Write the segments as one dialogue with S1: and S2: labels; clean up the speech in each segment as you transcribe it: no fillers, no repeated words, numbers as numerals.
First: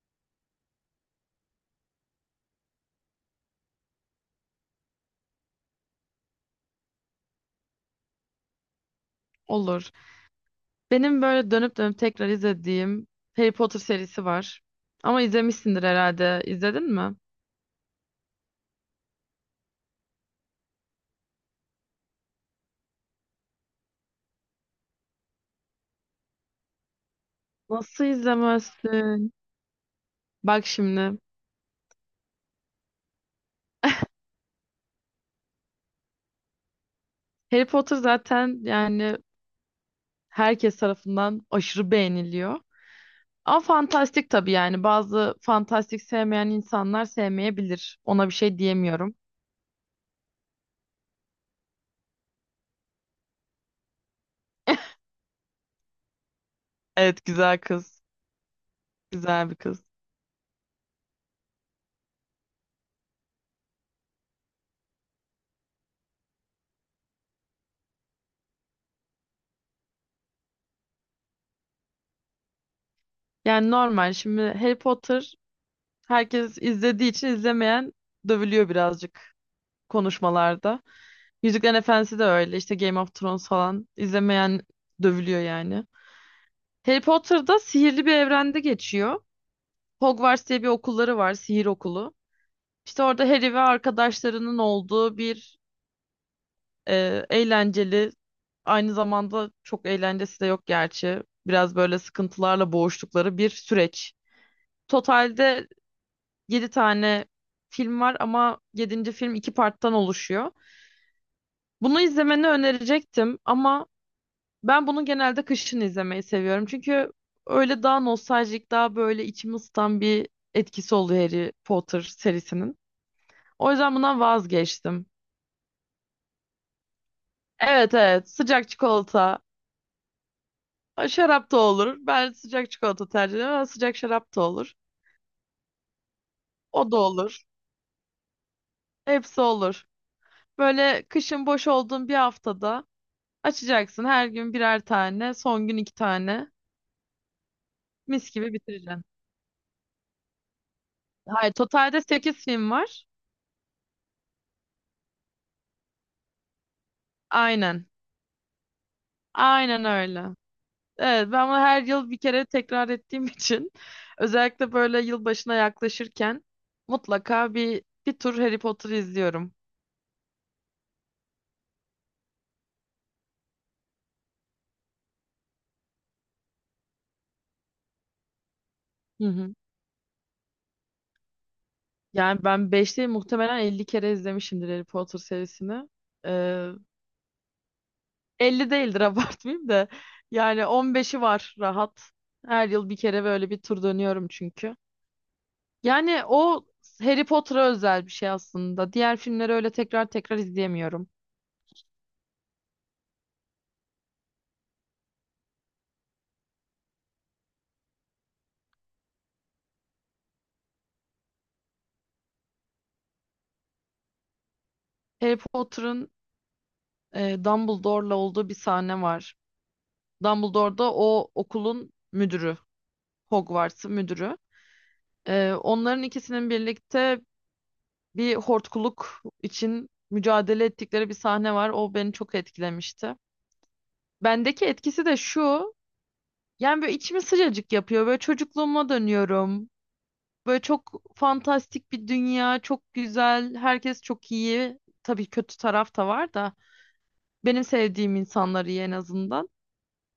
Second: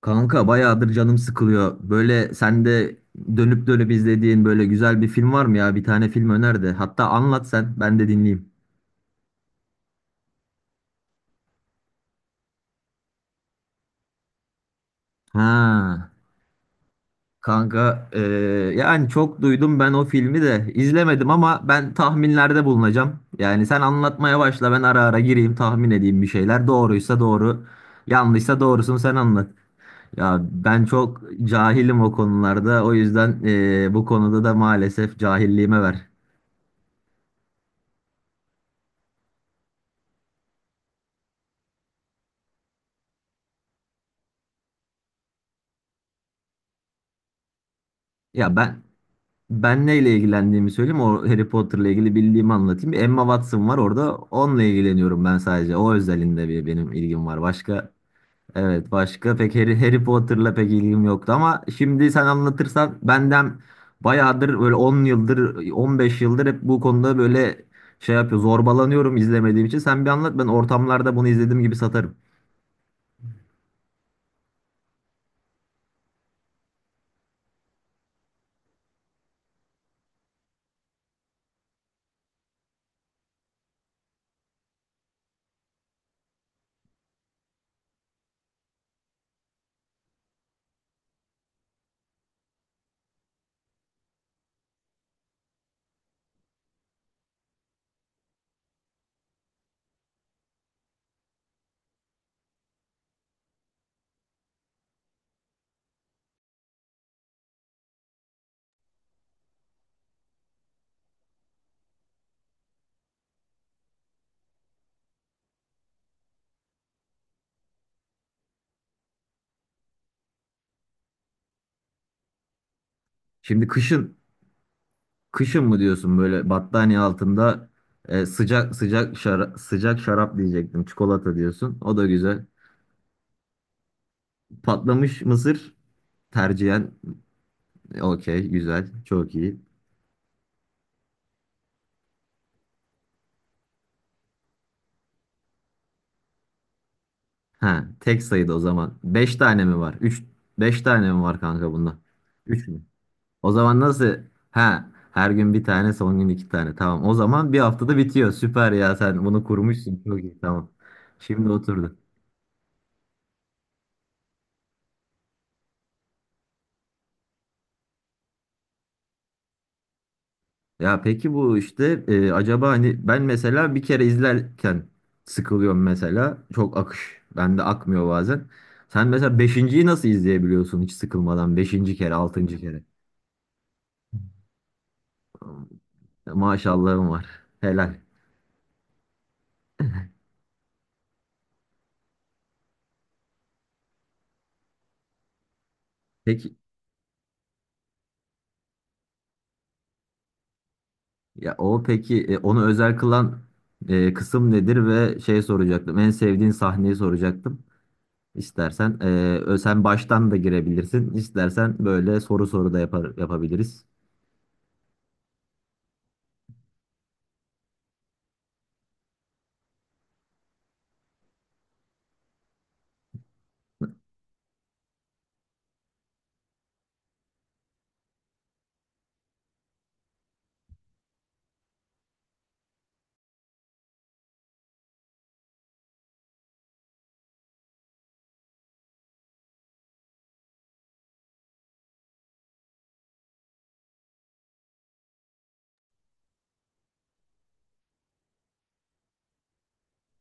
S1: Kanka bayağıdır canım sıkılıyor. Böyle sen de dönüp dönüp izlediğin böyle güzel bir film var mı ya? Bir tane film öner de. Hatta anlat sen, ben de dinleyeyim.
S2: Olur. Benim böyle dönüp dönüp tekrar izlediğim Harry Potter serisi var. Ama izlemişsindir
S1: Ha.
S2: herhalde. İzledin mi?
S1: Kanka yani çok duydum, ben o filmi de izlemedim ama ben tahminlerde bulunacağım. Yani sen anlatmaya başla, ben ara ara gireyim, tahmin edeyim bir şeyler. Doğruysa doğru,
S2: Nasıl
S1: yanlışsa doğrusunu sen
S2: izlemezsin?
S1: anlat. Ya
S2: Bak
S1: ben
S2: şimdi.
S1: çok cahilim o konularda, o yüzden bu konuda da maalesef cahilliğime ver.
S2: Harry Potter zaten yani herkes tarafından aşırı beğeniliyor. Ama fantastik tabii yani. Bazı fantastik sevmeyen insanlar sevmeyebilir. Ona bir
S1: Ya
S2: şey
S1: ben
S2: diyemiyorum.
S1: Ben neyle ilgilendiğimi söyleyeyim. O Harry Potter'la ilgili bildiğimi anlatayım. Bir Emma Watson var orada. Onunla ilgileniyorum ben sadece. O özelinde bir benim
S2: Evet,
S1: ilgim var.
S2: güzel
S1: Başka,
S2: kız.
S1: evet, başka
S2: Güzel
S1: pek
S2: bir
S1: Harry,
S2: kız.
S1: Harry Potter'la pek ilgim yoktu ama şimdi sen anlatırsan benden bayağıdır böyle 10 yıldır, 15 yıldır hep bu konuda böyle şey yapıyor, zorbalanıyorum izlemediğim için. Sen bir anlat, ben ortamlarda bunu izlediğim gibi satarım.
S2: Yani normal. Şimdi Harry Potter herkes izlediği için izlemeyen dövülüyor birazcık konuşmalarda. Yüzüklerin Efendisi de öyle. İşte Game of Thrones falan. İzlemeyen dövülüyor yani. Harry Potter'da sihirli bir evrende geçiyor. Hogwarts diye bir okulları var, sihir okulu. İşte orada Harry ve arkadaşlarının olduğu bir eğlenceli, aynı zamanda çok eğlencesi de yok gerçi. Biraz böyle sıkıntılarla boğuştukları bir süreç. Totalde 7 tane film var ama yedinci film iki parttan oluşuyor. Bunu izlemeni önerecektim ama ben bunu genelde kışın izlemeyi seviyorum. Çünkü öyle daha nostaljik, daha böyle içimi ısıtan bir etkisi oluyor Harry Potter serisinin.
S1: Şimdi
S2: O yüzden
S1: kışın
S2: bundan vazgeçtim.
S1: Kışın mı diyorsun, böyle battaniye altında
S2: Evet, evet, sıcak
S1: sıcak sıcak
S2: çikolata.
S1: sıcak şarap diyecektim.
S2: Ha,
S1: Çikolata
S2: şarap da
S1: diyorsun. O
S2: olur.
S1: da
S2: Ben
S1: güzel.
S2: sıcak çikolata tercih ediyorum ama sıcak şarap da olur.
S1: Patlamış mısır
S2: O
S1: tercihen.
S2: da olur.
S1: Okey, güzel. Çok
S2: Hepsi
S1: iyi.
S2: olur. Böyle kışın boş olduğun bir haftada açacaksın. Her gün birer tane, son gün iki tane.
S1: Ha, tek
S2: Mis gibi
S1: sayıda o zaman.
S2: bitireceksin.
S1: 5 tane mi var? Beş tane mi var
S2: Hayır,
S1: kanka bunda?
S2: totalde 8
S1: 3
S2: film
S1: mü?
S2: var.
S1: O zaman nasıl? Ha, her gün bir tane, son gün iki tane. Tamam. O zaman bir
S2: Aynen.
S1: haftada bitiyor. Süper ya, sen bunu
S2: Aynen
S1: kurmuşsun. Çok
S2: öyle.
S1: iyi. Tamam.
S2: Evet, ben
S1: Şimdi
S2: bunu her
S1: oturdu.
S2: yıl bir kere tekrar ettiğim için özellikle böyle yılbaşına yaklaşırken mutlaka bir tur Harry Potter izliyorum.
S1: Ya peki bu işte, acaba hani ben mesela bir kere izlerken sıkılıyorum mesela. Çok akış. Bende akmıyor bazen. Sen
S2: Hı
S1: mesela
S2: hı.
S1: beşinciyi nasıl izleyebiliyorsun hiç sıkılmadan? Beşinci kere,
S2: Yani
S1: altıncı
S2: ben
S1: kere.
S2: 5 değil, muhtemelen 50 kere izlemişimdir Harry Potter serisini.
S1: Ya
S2: Ee,
S1: Maşallahım var. Helal.
S2: 50 değildir abartmayayım da, yani 15'i var rahat. Her yıl bir kere böyle bir tur dönüyorum çünkü. Yani
S1: Peki,
S2: o Harry Potter'a özel bir şey aslında. Diğer filmleri öyle tekrar tekrar izleyemiyorum.
S1: ya o peki, onu özel kılan kısım nedir ve şey soracaktım. En sevdiğin sahneyi soracaktım. İstersen sen baştan da girebilirsin. İstersen böyle soru soru da yapabiliriz.
S2: Harry Potter'ın Dumbledore'la olduğu bir sahne var. Dumbledore da o okulun müdürü, Hogwarts'ın müdürü. Onların ikisinin birlikte bir hortkuluk için mücadele ettikleri bir sahne var. O beni çok etkilemişti. Bendeki etkisi de şu. Yani böyle içimi sıcacık yapıyor. Böyle çocukluğuma dönüyorum. Böyle çok fantastik bir dünya, çok güzel, herkes çok iyi. Tabii kötü taraf da var da benim sevdiğim insanlar iyi en azından.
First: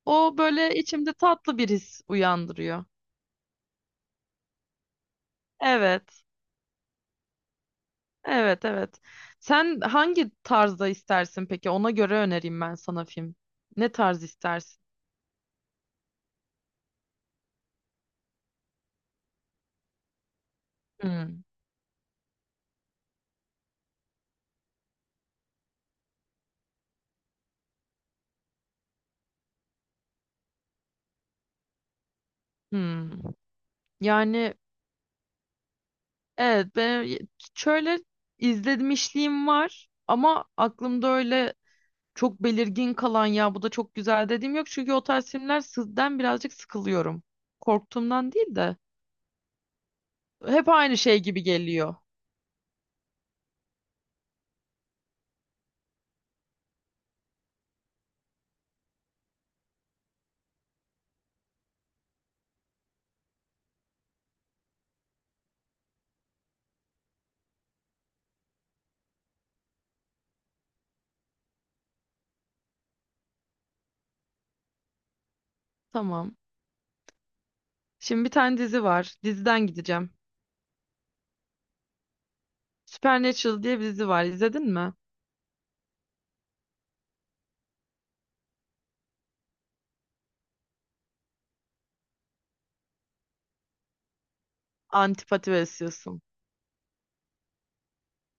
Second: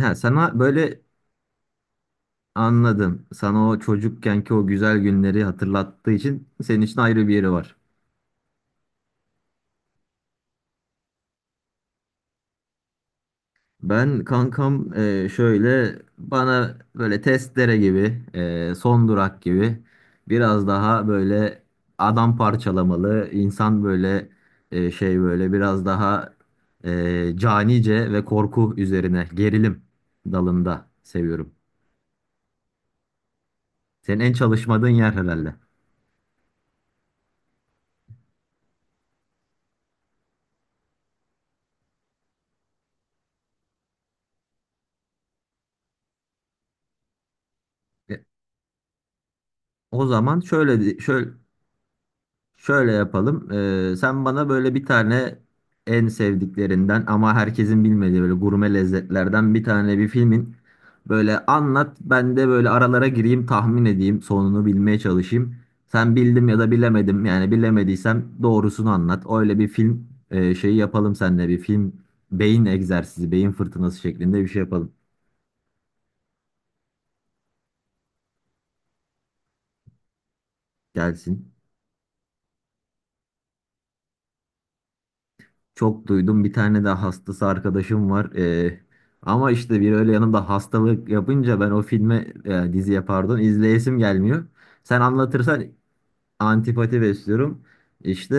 S1: Ha,
S2: O
S1: sana
S2: böyle
S1: böyle.
S2: içimde tatlı bir his uyandırıyor.
S1: Anladım. Sana o çocukkenki o güzel günleri hatırlattığı
S2: Evet,
S1: için senin için ayrı bir yeri var.
S2: evet, evet. Sen hangi tarzda istersin peki? Ona göre önereyim ben sana film. Ne tarz
S1: Ben
S2: istersin?
S1: kankam, şöyle bana böyle testere gibi, son durak gibi biraz daha
S2: Hmm,
S1: böyle adam parçalamalı, insan böyle şey, böyle biraz daha canice ve korku üzerine gerilim dalında seviyorum.
S2: hmm.
S1: Senin en
S2: Yani
S1: çalışmadığın yer herhalde.
S2: evet, ben şöyle izlemişliğim var ama aklımda öyle çok belirgin kalan ya bu da çok güzel dediğim yok. Çünkü o tarz filmler sizden birazcık sıkılıyorum.
S1: E,
S2: Korktuğumdan değil de
S1: O zaman
S2: hep aynı şey gibi geliyor.
S1: şöyle yapalım. Sen bana böyle bir tane en sevdiklerinden ama herkesin bilmediği böyle gurme lezzetlerden bir tane bir filmin böyle anlat. Ben de böyle aralara gireyim, tahmin edeyim, sonunu bilmeye çalışayım. Sen bildim ya da bilemedim. Yani bilemediysem doğrusunu anlat. Öyle bir film şeyi yapalım seninle, bir film beyin egzersizi, beyin fırtınası şeklinde bir şey yapalım.
S2: Tamam. Şimdi bir tane dizi var. Diziden gideceğim.
S1: Gelsin.
S2: Supernatural diye bir dizi var. İzledin mi?
S1: Çok duydum. Bir tane de hastası arkadaşım var. Ama işte bir öyle yanımda hastalık yapınca ben o filme, diziye pardon, izleyesim gelmiyor. Sen
S2: Antipati
S1: anlatırsan
S2: besliyorsun.
S1: antipati besliyorum. İşte,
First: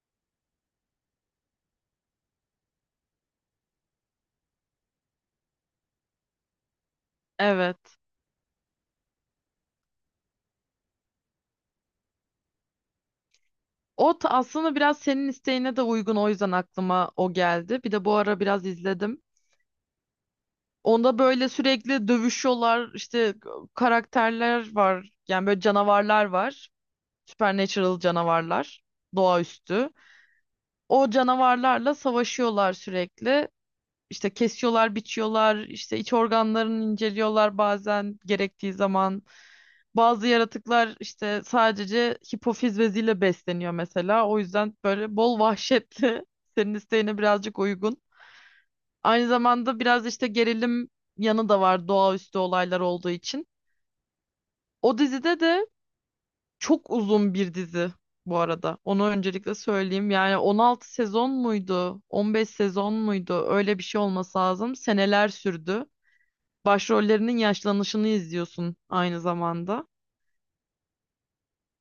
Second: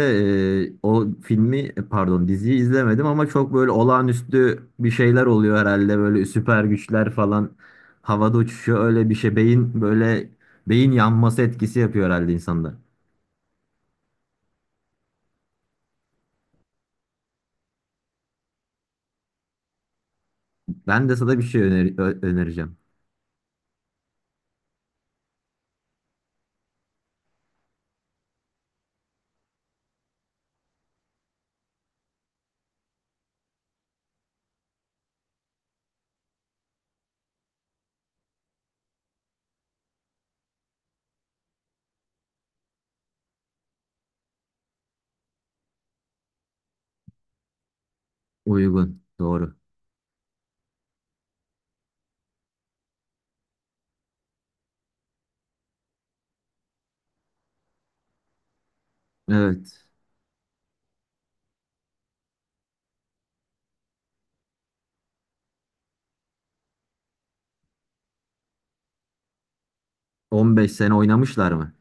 S1: o filmi, pardon, diziyi izlemedim ama çok böyle olağanüstü bir şeyler oluyor herhalde. Böyle süper güçler falan
S2: Evet.
S1: havada uçuşuyor. Öyle bir şey, beyin böyle beyin yanması etkisi yapıyor herhalde insanda.
S2: O aslında biraz senin isteğine de uygun. O yüzden aklıma o geldi. Bir de bu ara biraz izledim.
S1: Ben de
S2: Onda
S1: sana bir
S2: böyle
S1: şey
S2: sürekli
S1: önereceğim.
S2: dövüşüyorlar. İşte karakterler var. Yani böyle canavarlar var. Supernatural canavarlar. Doğaüstü. O canavarlarla savaşıyorlar sürekli. İşte kesiyorlar, biçiyorlar, işte iç organlarını inceliyorlar bazen gerektiği zaman. Bazı yaratıklar işte sadece hipofiz beziyle besleniyor mesela. O yüzden böyle bol vahşetli, senin isteğine birazcık uygun.
S1: Uygun.
S2: Aynı
S1: Doğru.
S2: zamanda biraz işte gerilim yanı da var doğaüstü olaylar olduğu için. O dizide de, çok uzun bir dizi bu arada, onu öncelikle
S1: Evet.
S2: söyleyeyim. Yani 16 sezon muydu? 15 sezon muydu? Öyle bir şey olması lazım. Seneler sürdü. Başrollerinin yaşlanışını izliyorsun aynı zamanda.
S1: 15 sene oynamışlar mı?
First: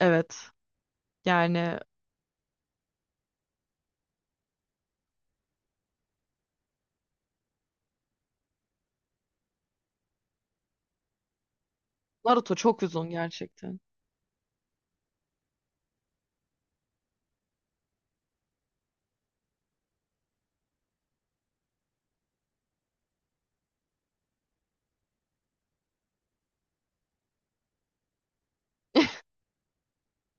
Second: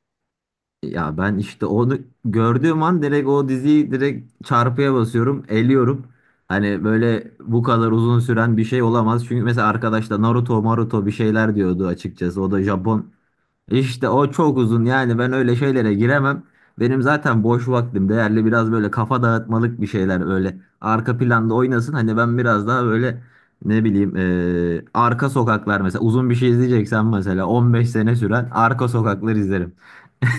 S2: Evet.
S1: Ya ben işte
S2: Yani
S1: onu gördüğüm an direkt o diziyi direkt çarpıya basıyorum, eliyorum. Hani böyle bu kadar uzun süren bir şey olamaz. Çünkü mesela arkadaş da Naruto, Maruto bir şeyler diyordu açıkçası. O
S2: Naruto
S1: da
S2: çok
S1: Japon
S2: uzun gerçekten.
S1: işte, o çok uzun yani, ben öyle şeylere giremem. Benim zaten boş vaktim değerli, biraz böyle kafa dağıtmalık bir şeyler öyle arka planda oynasın. Hani ben biraz daha böyle ne bileyim, arka sokaklar mesela, uzun bir şey izleyeceksen mesela 15 sene süren arka sokaklar izlerim.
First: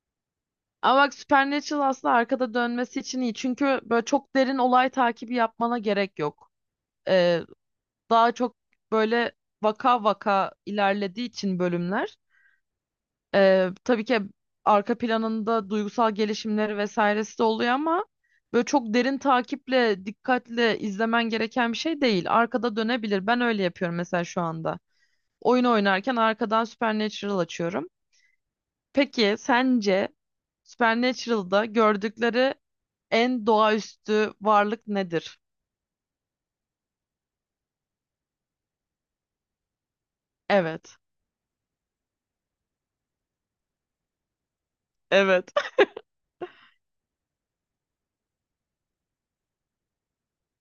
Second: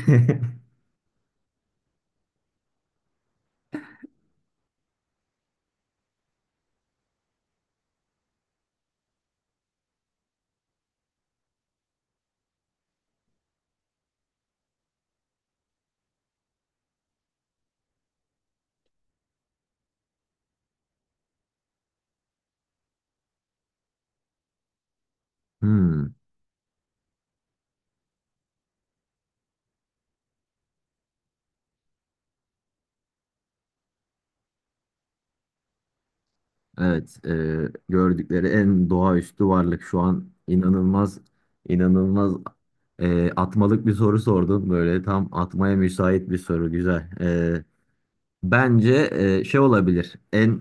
S2: Ama bak Supernatural aslında arkada dönmesi için iyi. Çünkü böyle çok derin olay takibi yapmana gerek yok. Ee, Daha çok böyle vaka vaka ilerlediği için bölümler. Tabii ki arka planında duygusal gelişimleri vesairesi de oluyor ama böyle çok derin takiple, dikkatle izlemen gereken bir şey değil. Arkada dönebilir. Ben öyle yapıyorum mesela şu anda. Oyun
S1: Hmm,
S2: oynarken arkadan Supernatural açıyorum. Peki sence Supernatural'da gördükleri en doğaüstü varlık nedir?
S1: evet, gördükleri en doğaüstü varlık şu an
S2: Evet.
S1: inanılmaz inanılmaz, atmalık bir soru sordun, böyle tam
S2: Evet.
S1: atmaya müsait bir soru, güzel. Bence şey olabilir. En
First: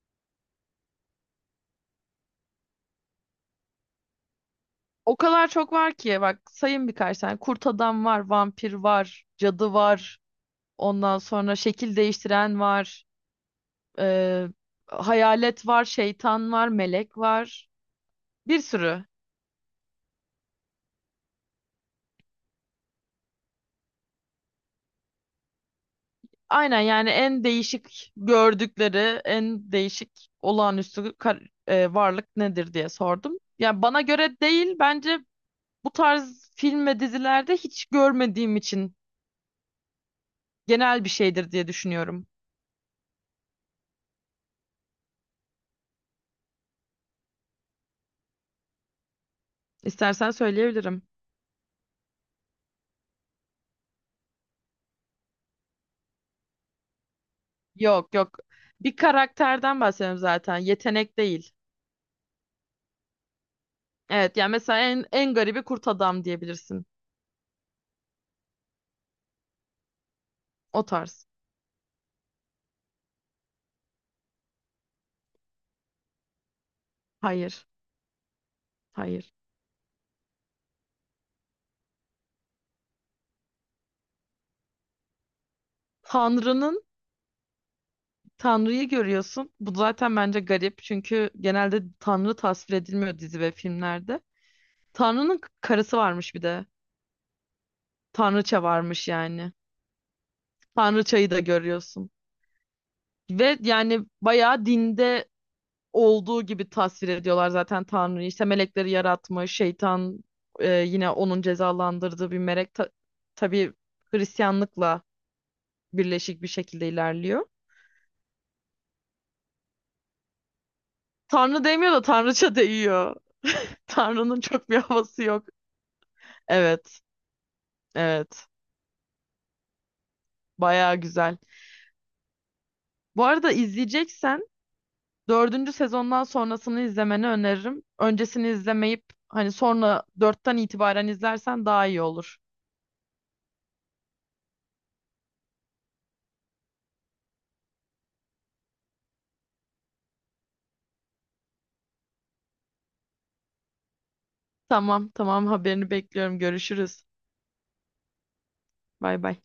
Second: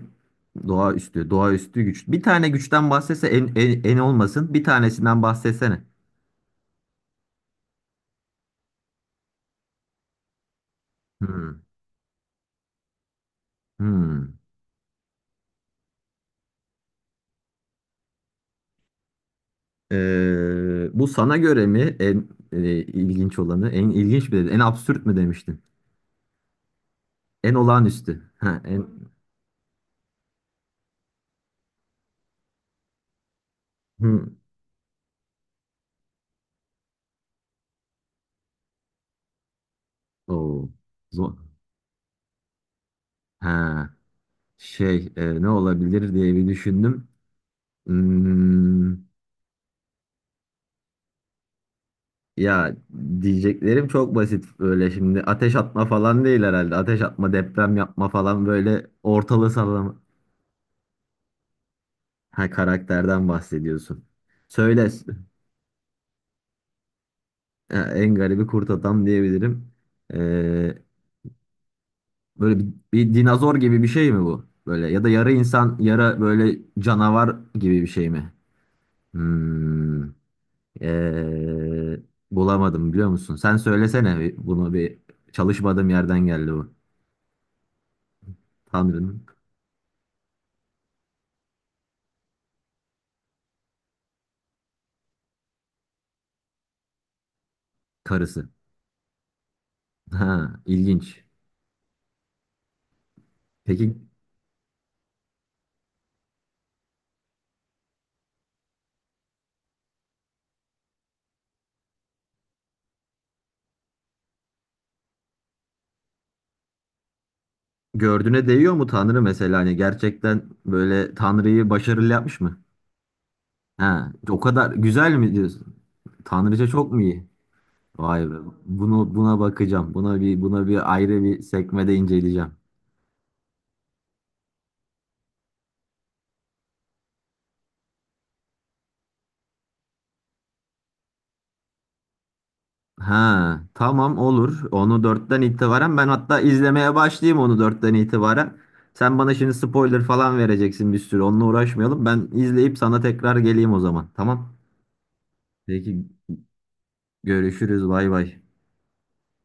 S1: doğaüstü, doğaüstü güç. Bir tane güçten bahsetse en, olmasın. Bir
S2: O
S1: tanesinden
S2: kadar çok
S1: bahsetsene.
S2: var ki, bak sayın birkaç tane. Kurt adam var, vampir var, cadı var. Ondan sonra
S1: Hmm,
S2: şekil değiştiren var.
S1: hmm.
S2: e, Hayalet var, şeytan var, melek var. Bir sürü.
S1: Bu sana göre mi en ilginç olanı? En ilginç mi dedin? En absürt mü demiştin?
S2: Aynen, yani en
S1: En
S2: değişik
S1: olağanüstü. Ha, en.
S2: gördükleri, en değişik olağanüstü kar- e, varlık nedir diye sordum. Yani bana
S1: Hmm.
S2: göre değil, bence bu tarz film ve dizilerde hiç görmediğim için
S1: Oo.
S2: genel bir
S1: Zor.
S2: şeydir diye düşünüyorum.
S1: Ha, şey, ne olabilir diye bir düşündüm. Hmm.
S2: İstersen söyleyebilirim.
S1: Ya diyeceklerim çok basit, böyle şimdi ateş atma falan değil herhalde. Ateş atma, deprem yapma
S2: Yok, yok.
S1: falan böyle
S2: Bir
S1: ortalığı
S2: karakterden
S1: sallama.
S2: bahsediyorum zaten. Yetenek değil.
S1: Ha, karakterden bahsediyorsun.
S2: Evet, yani mesela
S1: Söyle.
S2: en garibi kurt adam diyebilirsin.
S1: Ha, en garibi kurt adam diyebilirim. Ee,
S2: O tarz.
S1: böyle bir dinozor gibi bir şey mi bu? Böyle ya da yarı insan, yarı böyle canavar
S2: Hayır.
S1: gibi bir şey mi?
S2: Hayır.
S1: Hmm, ee, bulamadım biliyor musun? Sen söylesene bunu, bir çalışmadığım yerden geldi bu.
S2: Tanrı'nın Tanrı'yı
S1: Tanrı'nın
S2: görüyorsun. Bu zaten bence garip çünkü genelde Tanrı tasvir edilmiyor dizi ve filmlerde. Tanrı'nın karısı varmış bir de.
S1: karısı.
S2: Tanrıça varmış yani.
S1: Ha, ilginç.
S2: Tanrıçayı da görüyorsun. Ve
S1: Peki
S2: yani bayağı dinde olduğu gibi tasvir ediyorlar zaten Tanrı'yı. İşte melekleri yaratmış, şeytan yine onun cezalandırdığı bir melek. Tabii Hristiyanlıkla birleşik bir şekilde ilerliyor.
S1: gördüğüne değiyor mu Tanrı, mesela, hani gerçekten böyle
S2: Tanrı
S1: Tanrı'yı
S2: demiyor da
S1: başarılı yapmış
S2: Tanrıça
S1: mı?
S2: değiyor.
S1: Ha, o
S2: Tanrı'nın çok
S1: kadar
S2: bir
S1: güzel
S2: havası
S1: mi
S2: yok.
S1: diyorsun? Tanrıça çok mu
S2: Evet.
S1: iyi? Vay be.
S2: Evet.
S1: Bunu, buna bakacağım. Buna bir
S2: Bayağı
S1: ayrı
S2: güzel.
S1: bir sekmede inceleyeceğim.
S2: Bu arada izleyeceksen dördüncü sezondan sonrasını izlemeni öneririm. Öncesini izlemeyip hani sonra dörtten itibaren izlersen daha iyi olur.
S1: Ha, tamam, olur. Onu dörtten itibaren ben hatta izlemeye başlayayım, onu dörtten itibaren. Sen bana şimdi spoiler falan vereceksin bir sürü. Onunla uğraşmayalım. Ben izleyip sana tekrar geleyim o zaman. Tamam.
S2: Tamam, tamam, haberini
S1: Peki
S2: bekliyorum. Görüşürüz.
S1: görüşürüz. Bay bay.
S2: Bay bay.